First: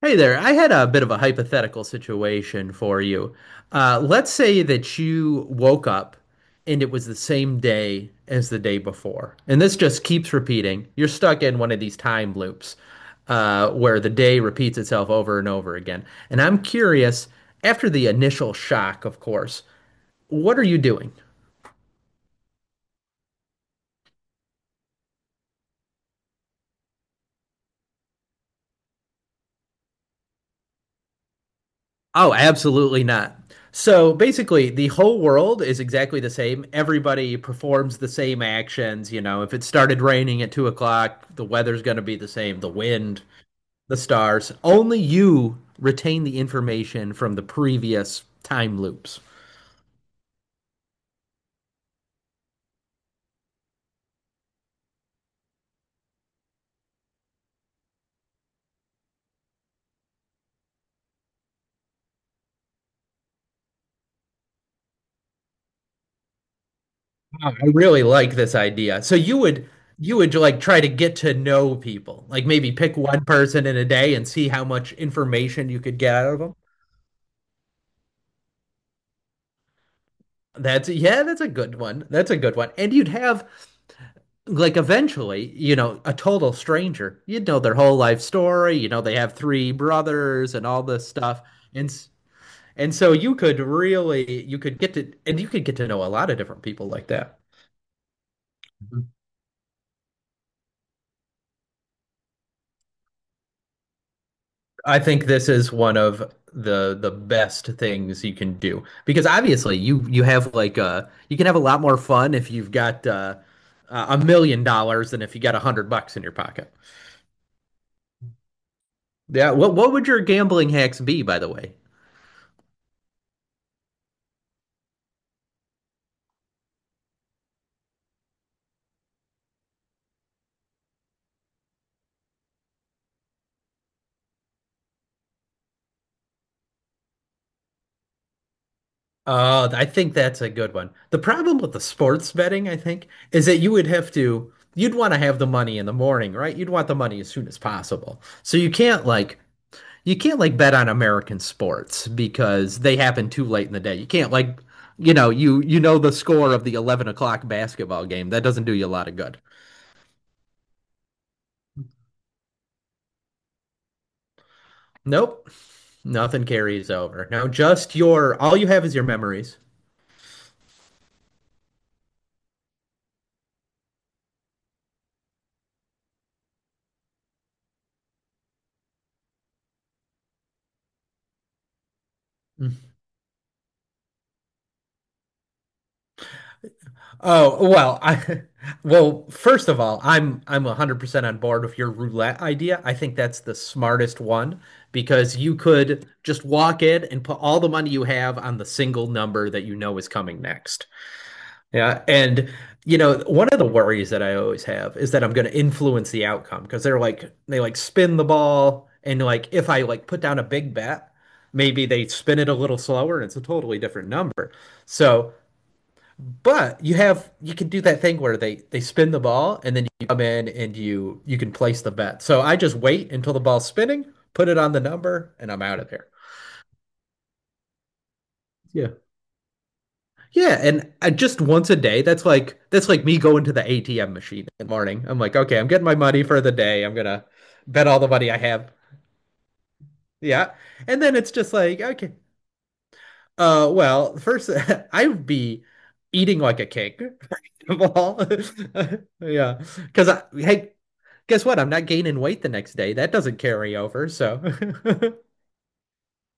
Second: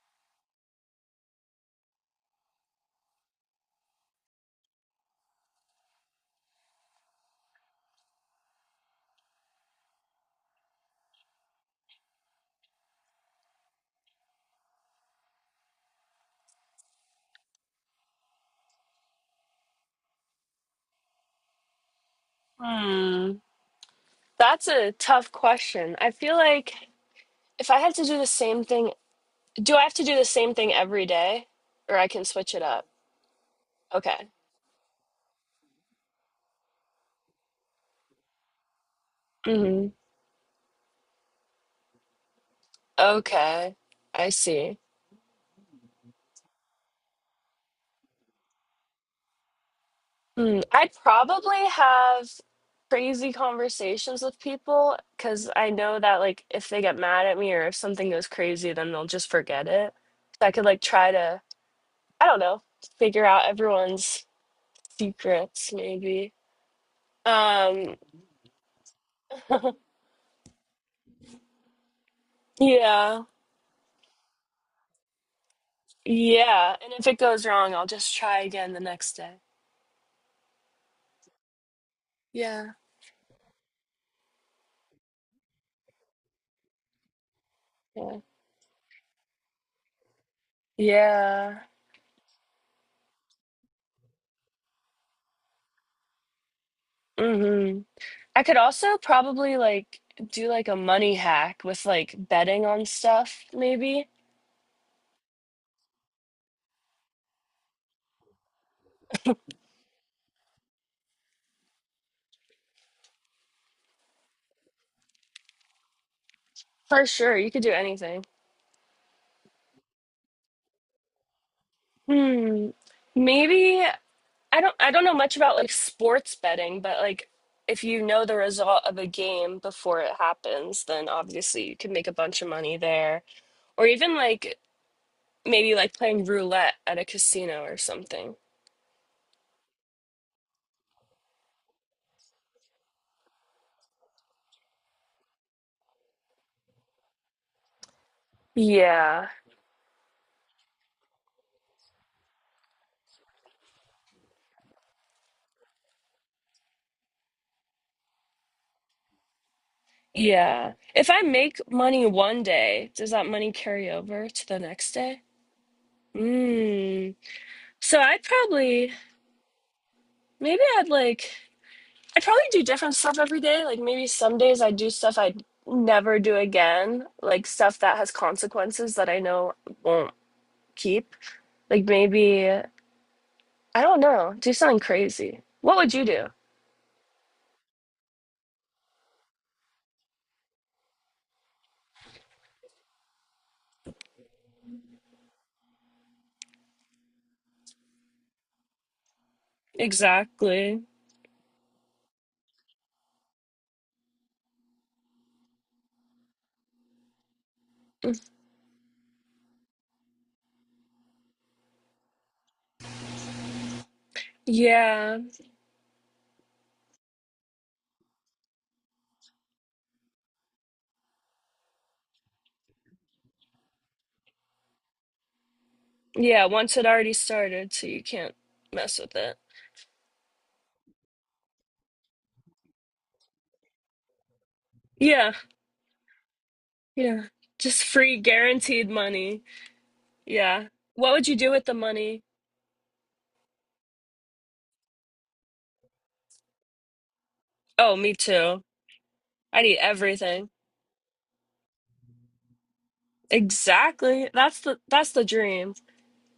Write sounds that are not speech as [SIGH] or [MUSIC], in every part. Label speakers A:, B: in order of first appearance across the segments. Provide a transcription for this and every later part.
A: Hey there. I had a bit of a hypothetical situation for you. Let's say that you woke up and it was the same day as the day before. And this just keeps repeating. You're stuck in one of these time loops where the day repeats itself over and over again. And I'm curious, after the initial shock, of course, what are you doing?
B: Hmm, that's a tough question. I feel like if I had to do the same thing, do I have to do the same thing every day or I can
A: Oh,
B: switch it up?
A: absolutely not. So
B: Okay.
A: basically, the whole world is exactly the same. Everybody performs the same actions. You know, if it
B: Hmm.
A: started raining at 2:00, the weather's going to be the same, the wind,
B: Okay.
A: the
B: I
A: stars.
B: see.
A: Only you retain the information from the previous time loops.
B: Hmm. I'd probably have crazy conversations with people because I know that like if they get mad at me or if something goes crazy, then they'll just forget it. So I could like try to, I don't know, figure out everyone's secrets maybe.
A: I
B: Um,
A: really like this idea. So you would like try to get to know people. Like maybe pick
B: yeah.
A: one person in a day and see how much information you could get out of them.
B: Yeah, and if it goes wrong, I'll just try again the next day.
A: That's yeah, that's a good one. That's a good one.
B: Yeah.
A: And you'd have like eventually, you know, a total stranger, you know their whole
B: Yeah.
A: life story, you know they have three brothers and all this stuff.
B: Yeah.
A: And and so you could really you could get to and you could get to know a lot of different people like that.
B: Hmm. I could also
A: Mhm.
B: probably like do like a money hack with like betting on stuff, maybe.
A: I think this is one of the best things you can do because obviously you have like a you can have a lot more fun if you've got $1 million than if you got 100 bucks in your pocket.
B: For sure, you could do anything.
A: Yeah, what would your gambling hacks be, by the way?
B: Hmm. Maybe I don't know much about like sports betting, but like if you know the result of a game before it happens, then obviously you could make a bunch of money there. Or even like maybe like playing roulette at a casino or something.
A: Oh, I think that's a good one. The problem with the sports betting, I think, is that you would have to, you'd want to have the money in the morning, right? You'd want the money as soon as possible. So
B: Yeah.
A: you can't like bet on American sports because they happen too late in the day. You can't like, you know, you know the score of the 11 o'clock basketball game. That doesn't do you a lot of good.
B: Yeah. If I make money one day, does that money carry over to the next day?
A: Nope. Nothing carries
B: Mm.
A: over. Now, just
B: So I'd
A: your, all you have
B: probably,
A: is your memories.
B: maybe I'd like, I'd probably do different stuff every day. Like maybe some days I do stuff I'd never do again, like stuff that has consequences that I know won't keep. Like maybe, I don't know, do something crazy. What would you do?
A: Oh, well, I, [LAUGHS] well, first of all, I'm 100% on board with your roulette idea. I think that's the smartest one because you could just walk in and put all the money you have on the single number that you know is coming
B: Exactly.
A: next. Yeah, and you know, one of the worries that I always have is that I'm going to influence the outcome because they're like they like spin the ball and like if I like put down a big bet, maybe they spin it a little slower and it's a totally different number.
B: Yeah.
A: So, but you have you can do that thing where they spin the ball and then you come in and you can place the bet. So I just wait until the ball's spinning, put it on the number, and I'm out of there.
B: Yeah. Once it already started, so you can't
A: Yeah.
B: mess with it.
A: Yeah, and I just once a day, that's like me going to the ATM machine in the morning. I'm
B: Yeah.
A: like, okay, I'm getting my money for the day. I'm
B: Yeah.
A: gonna
B: Just
A: bet all the
B: free
A: money I have.
B: guaranteed money.
A: Yeah.
B: Yeah.
A: And
B: What
A: then
B: would
A: it's
B: you do
A: just
B: with the
A: like, okay,
B: money?
A: well, first [LAUGHS] I'd be eating like a king. [LAUGHS] of
B: Oh, me
A: all.
B: too.
A: [LAUGHS] Yeah.
B: I need
A: Because I,
B: everything.
A: hey, guess what? I'm not gaining weight the next day. That doesn't carry over.
B: Exactly.
A: So
B: That's the dream.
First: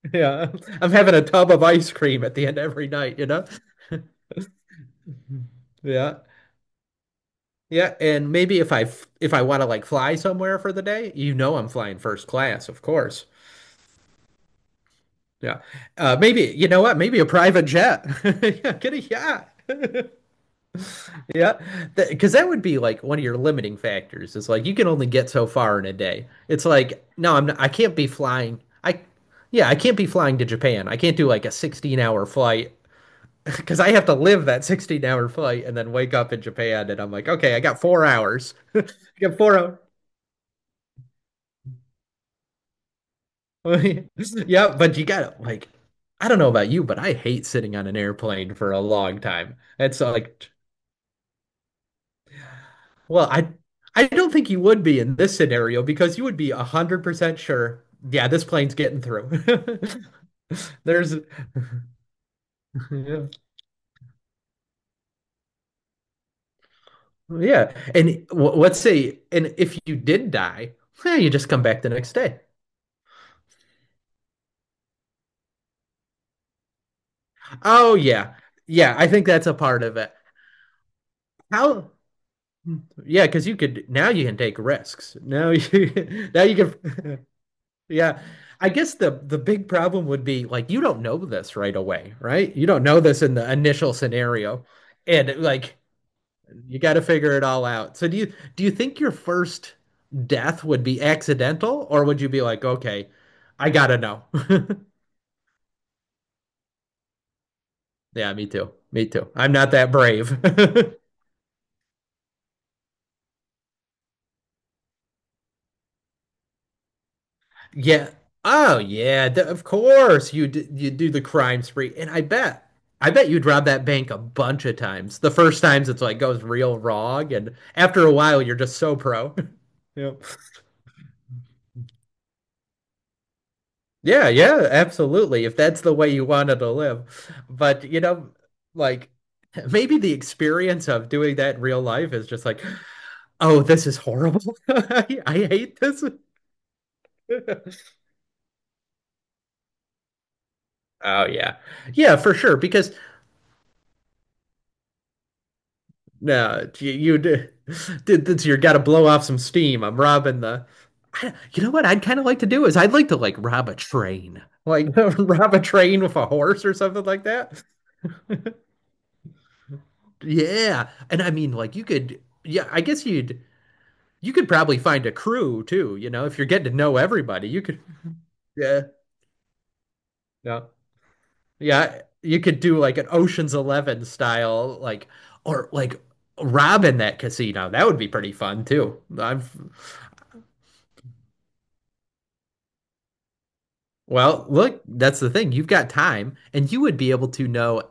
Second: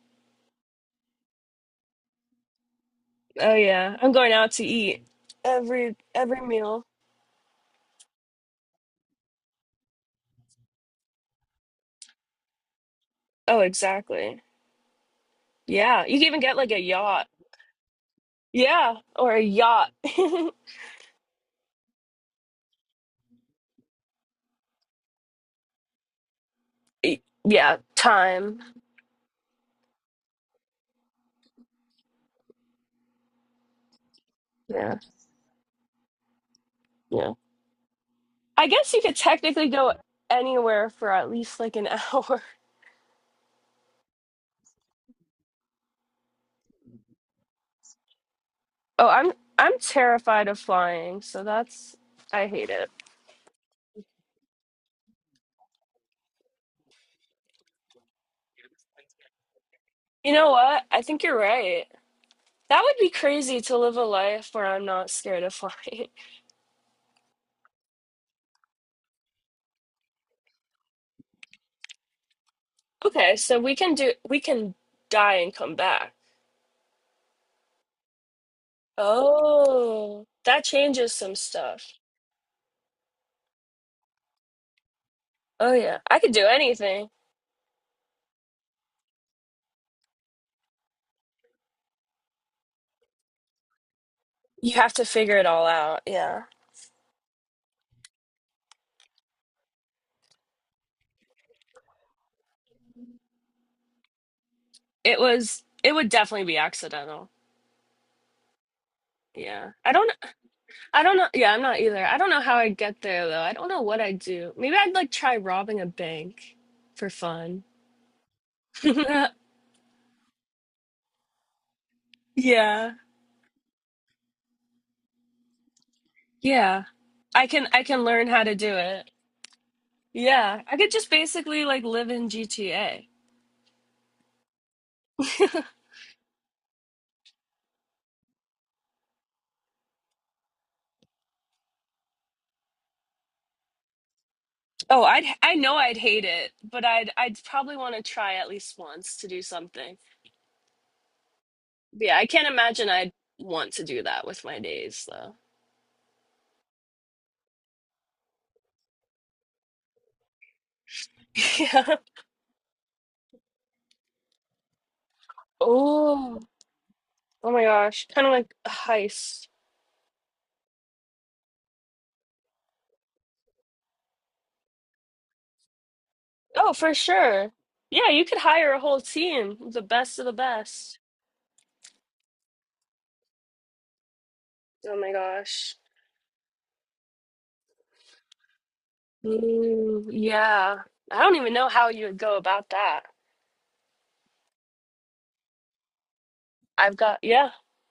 A: [LAUGHS] yeah, I'm having a tub of ice cream at the end of every night, you know?
B: Oh yeah. I'm going out to eat every
A: Yeah.
B: every meal.
A: Yeah, and maybe if if I want to like fly somewhere for the day, you know I'm flying first class, of course.
B: Oh, exactly.
A: Yeah.
B: Yeah. You can even
A: Maybe
B: get
A: you
B: like a
A: know what? Maybe
B: yacht.
A: a private jet. [LAUGHS] Yeah, get
B: Yeah,
A: a
B: or a
A: yacht. [LAUGHS]
B: yacht. [LAUGHS]
A: Yeah. Because that would be like one of your limiting factors. It's like you can only get so far in a day. It's like
B: Y-
A: no, I'm not, I
B: Yeah,
A: can't be
B: time.
A: flying. I yeah, I can't be flying to Japan. I can't do like a 16-hour flight [LAUGHS] because I have to live that
B: Yeah.
A: 16-hour flight and then wake up in Japan and I'm like,
B: Yeah.
A: "Okay, I got 4 hours."
B: I
A: [LAUGHS] I
B: guess you could
A: got 4
B: technically
A: hours.
B: go anywhere for at least like an [LAUGHS] hour.
A: [LAUGHS] Yeah, but you gotta like, I don't know about you, but I hate sitting on an airplane for a
B: Oh,
A: long
B: I'm
A: time.
B: I'm
A: It's
B: terrified
A: like,
B: of flying, so that's I hate it.
A: well, I don't think you would be in this scenario because you would be 100% sure, yeah, this plane's getting through.
B: You know what?
A: [LAUGHS]
B: I
A: There's,
B: think you're right. That would be
A: yeah,
B: crazy to live a life where I'm not scared of flying. [LAUGHS]
A: and w let's say, and if you did die, eh, you just come back the next day.
B: Okay, so we can die and come back.
A: Oh yeah, yeah, I think that's a part of it.
B: Oh, that changes some
A: How?
B: stuff.
A: Yeah, because you could now you can take risks. Now
B: Oh yeah, I
A: you
B: could
A: [LAUGHS] now
B: do
A: you
B: anything.
A: can. Yeah. I guess the big problem would be like you don't know this right away, right? You don't know this in the initial scenario.
B: You have to
A: And
B: figure it all
A: like
B: out. Yeah.
A: you got to figure it all out. So do you think your first death would be accidental or would you be like, "Okay, I got to know." [LAUGHS]
B: It would definitely be accidental.
A: Yeah, me too. Me too. I'm not
B: Yeah.
A: that
B: I don't
A: brave. [LAUGHS]
B: I don't know. Yeah, I'm not either. I don't know how I get there though. I don't know what I'd do. Maybe I'd like try robbing a bank for fun.
A: Yeah. Oh, yeah.
B: [LAUGHS]
A: Of course you do the crime spree, and
B: Yeah.
A: I bet you'd rob that bank a bunch of times. The first times it's like goes real
B: Yeah.
A: wrong,
B: I
A: and
B: can I can
A: after a
B: learn
A: while
B: how to
A: you're
B: do
A: just so
B: it.
A: pro. [LAUGHS] Yep.
B: Yeah. I could just basically like live in GTA.
A: Yeah, yeah, absolutely. If that's the way you wanted to live, but you know, like maybe the experience of doing that in real life is just like, oh, this is horrible. [LAUGHS]
B: Oh, I'd
A: I
B: I know
A: hate
B: I'd
A: this.
B: hate it, but I'd probably
A: [LAUGHS]
B: want to try at least once to do something.
A: Oh yeah.
B: But
A: Yeah,
B: yeah, I
A: for
B: can't
A: sure.
B: imagine
A: Because
B: I'd want to do that with my days though.
A: no, you did. This, you got to blow off some steam. I'm robbing the. I,
B: [LAUGHS]
A: you know what?
B: Yeah.
A: I'd kind of like to do is I'd like to like rob a train, like [LAUGHS] rob a train with a
B: Oh.
A: horse or something like
B: Oh my
A: that.
B: gosh. Kind of like a heist.
A: Yeah, and I mean, like you could. Yeah, I guess you'd. You could probably find a crew too. You know, if you're getting
B: Oh,
A: to
B: for
A: know everybody,
B: sure.
A: you could.
B: Yeah, you could hire a
A: Yeah.
B: whole team, the best of the
A: Yeah.
B: best.
A: Yeah. You could do like an Ocean's Eleven style,
B: Oh
A: like
B: my
A: or
B: gosh.
A: like robbing that casino. That would be pretty fun too. I've
B: Mm, yeah. I don't even know how you would go about that.
A: well, look, that's the thing. You've got time, and you
B: I've
A: would be
B: got,
A: able to
B: yeah.
A: know.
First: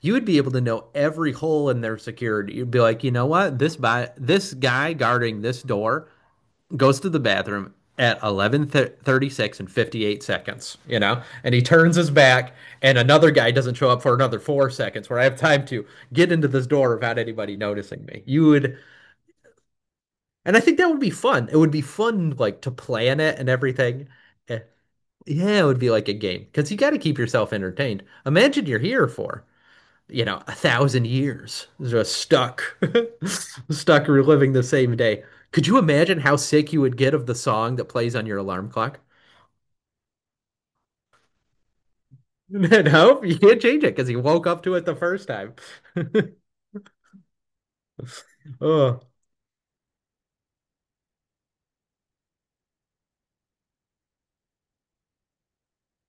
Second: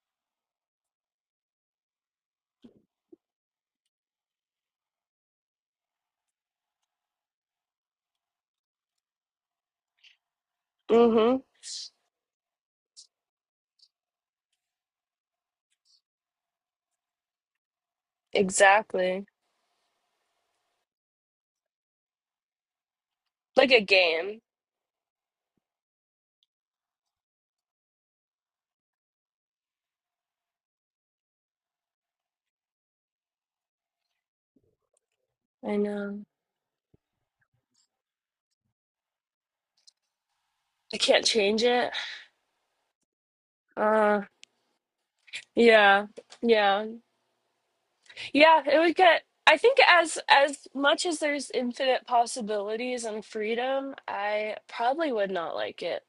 A: You would be able to know every hole in their security. You'd be like, you know what? This by this guy guarding this door goes to the bathroom at 11:36 and 58 seconds, you know?
B: Mm-hmm.
A: And he turns his back and another guy doesn't show up for another 4 seconds where I have time to get into this door without anybody noticing me. You would
B: Exactly.
A: and I think that would be fun. It would be fun like to plan it and
B: Like a
A: everything.
B: game.
A: eh, yeah, it would be like a game because you got to keep yourself entertained. Imagine you're here for, you know, a thousand years, just stuck, [LAUGHS] stuck reliving the same day. Could
B: I
A: you imagine
B: know.
A: how sick you would get of the song that plays on your alarm clock?
B: I can't change it.
A: [LAUGHS] No, you can't change it because you
B: Uh,
A: woke up to it the first time.
B: yeah. Yeah. Yeah, it would
A: Oh,
B: get I think as much as there's infinite possibilities and freedom, I probably would not like it.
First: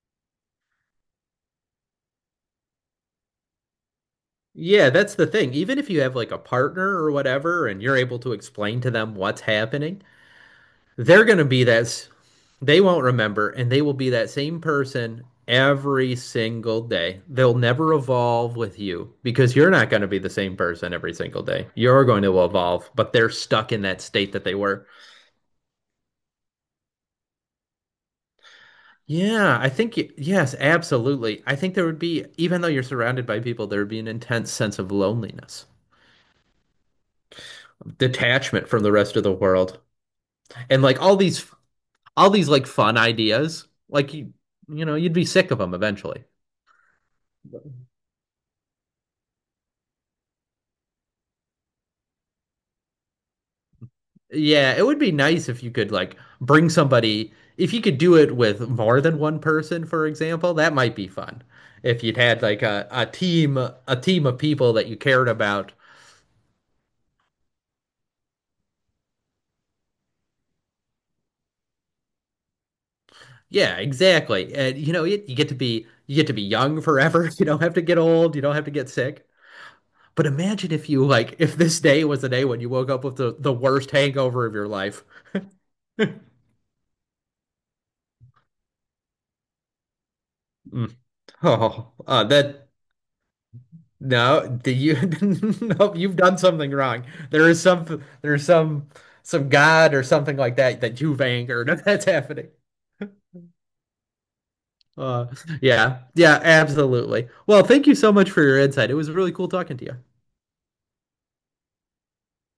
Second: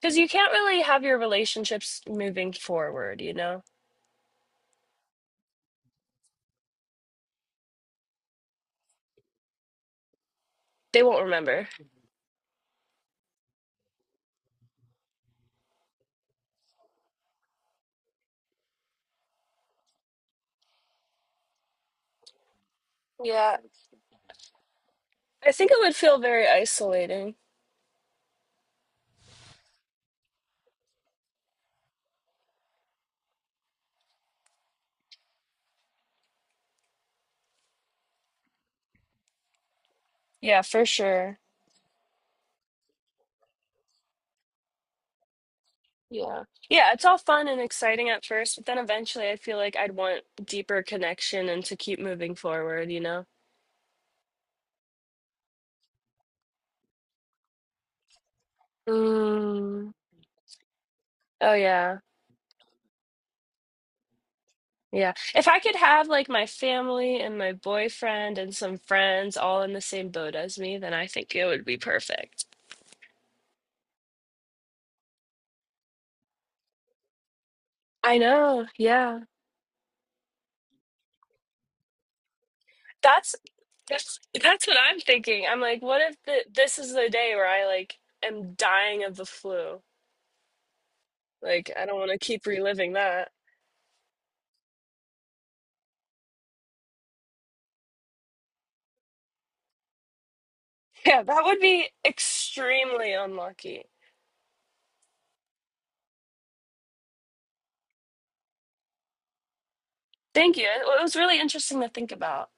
B: Because you can't really have your relationships moving forward, you know?
A: yeah, that's the thing. Even if you have like a partner or whatever, and you're able to explain to them what's happening,
B: They won't
A: they're going to be
B: remember.
A: that they won't remember, and they will be that same person every single day. They'll never evolve with you because you're not going to be the same person every single day. You're going to evolve, but they're
B: Yeah.
A: stuck in that state that they were.
B: I think it would feel very isolating.
A: Yeah, I think, yes, absolutely. I think there would be, even though you're surrounded by people, there would be an intense sense of loneliness, detachment from the rest of the world,
B: Yeah,
A: and
B: for
A: like
B: sure.
A: all these like fun ideas, like you know you'd be sick of them eventually.
B: Yeah. Yeah, it's all fun and exciting at first, but then eventually I feel like I'd want deeper connection and to keep moving forward, you know?
A: Yeah, it would be nice if you could like bring somebody, if you could do it with more than one person,
B: Mm.
A: for example, that might be fun.
B: Oh, yeah.
A: If you'd had like a team, a team of people that you
B: Yeah.
A: cared
B: If I
A: about.
B: could have like my family and my boyfriend and some friends all in the same boat as me, then I think it would be perfect.
A: Yeah, exactly. And you know, you get to be you get to be young forever. [LAUGHS] You don't have to get
B: I
A: old, you don't have
B: know.
A: to get
B: Yeah.
A: sick. But imagine if you like if this day was the day when you woke up with
B: That's
A: the worst
B: that's
A: hangover of
B: that's
A: your
B: what I'm
A: life. [LAUGHS]
B: thinking. I'm like, what if the, this is the day where I like am dying of the flu?
A: Mm.
B: Like, I
A: Oh,
B: don't want to keep
A: that
B: reliving that. [LAUGHS]
A: no, do you? [LAUGHS] Nope, you've done something wrong. There is some, there's some God or something like that that you've
B: Yeah, that would
A: angered. [LAUGHS]
B: be
A: That's happening.
B: extremely unlucky.
A: Uh, yeah, yeah, absolutely. Well, thank you so much for your insight. It was really cool talking to you.
B: Thank you. It was really interesting to think about.